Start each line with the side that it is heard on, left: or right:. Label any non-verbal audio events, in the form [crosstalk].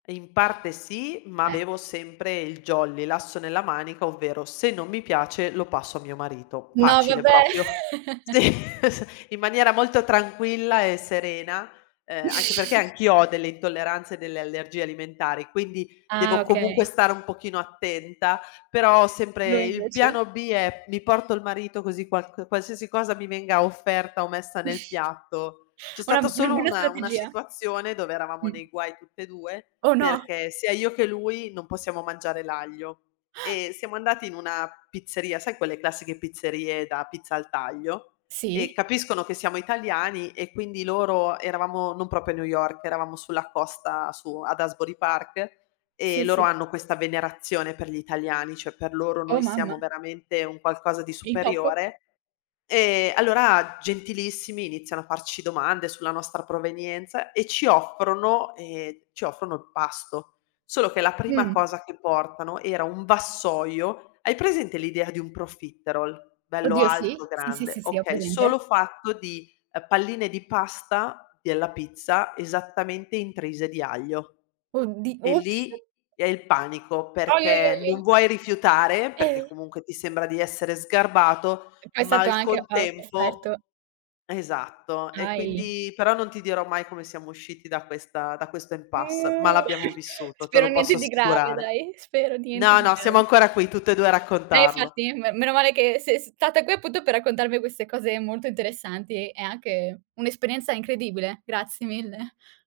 left: In parte sì, ma
right: Eh.
left: avevo sempre il jolly, l'asso nella manica, ovvero se non mi piace lo passo a mio marito.
right: No
left: Facile
right: vabbè.
left: proprio.
right: [chuckles]
left: Sì s in maniera molto tranquilla e serena, ehm, anche perché
right: [chuckles]
left: anch'io ho delle intolleranze e delle allergie alimentari, quindi
right: Ah
left: devo comunque
right: okay.
left: stare un pochino attenta. Però sempre
right: Lui
left: il
right: invece?
left: piano B è: mi porto il marito così qualc qualsiasi cosa mi venga offerta o messa nel
right: [chuckles]
left: piatto c'è
right: Una
left: stata
right: una
left: solo
right: buona
left: una una
right: strategia.
left: situazione dove eravamo
right: Mh.
left: nei guai tutt'e 2,
right: Oh no.
left: perché sia io che lui non possiamo mangiare l'aglio.
right: [gasps]
left: E siamo andati in una pizzeria, sai quelle classiche pizzerie da pizza al taglio? Ehm,
right: Sì.
left: capiscono che siamo italiani e quindi loro eravamo, non proprio a New York, eravamo sulla costa, su ad Asbury Park,
right: Sì,
left: ehm, loro
right: sì.
left: hanno questa venerazione per gli italiani, cioè per loro noi
right: Oh mamma.
left: siamo veramente un qualcosa di
right: Il top.
left: superiore. Ehm, allora gentilissimi iniziano a farci domande sulla nostra provenienza e ci offrono ehm, ci offrono il pasto. Solo che la prima
right: Mh.
left: cosa che portano era un vassoio hai presente l'idea di un profiterol? Bello
right: Oddio sì,
left: alto,
right: sì, sì,
left: grande.
right: sì, sì, ho
left: Okay,
right: presente.
left: solo fatto di, ehm, palline di pasta della pizza esattamente intrise di aglio.
right: Oddi
left: E
right: ops.
left: lì è il panico,
right: Òi, òi, òi,
left: perché
right: òi.
left: non vuoi rifiutare, perché
right: E
left: comunque ti sembra di essere sgarbato,
right: E poi è
left: ma
right: stato
left: al
right: anche a of offerto
left: contempo esatto. E
right: Ahi.
left: quindi però non ti dirò mai come siamo usciti da questa da questo impasse, ma
right: [unintelligible]
left: l'abbiamo
right: [chuckles]
left: vissuto, te
right: Spero
left: lo
right: niente
left: posso
right: di grave
left: assicurare.
right: dai, spero niente
left: No,
right: di
left: no, siamo
right: grave.
left: ancora qui tutt'e 2 a
right: Eh
left: raccontarlo.
right: infatti, me meno male che sei stata qui appunto per raccontarmi queste cose molto interessanti e anche un'esperienza incredibile, grazie mille.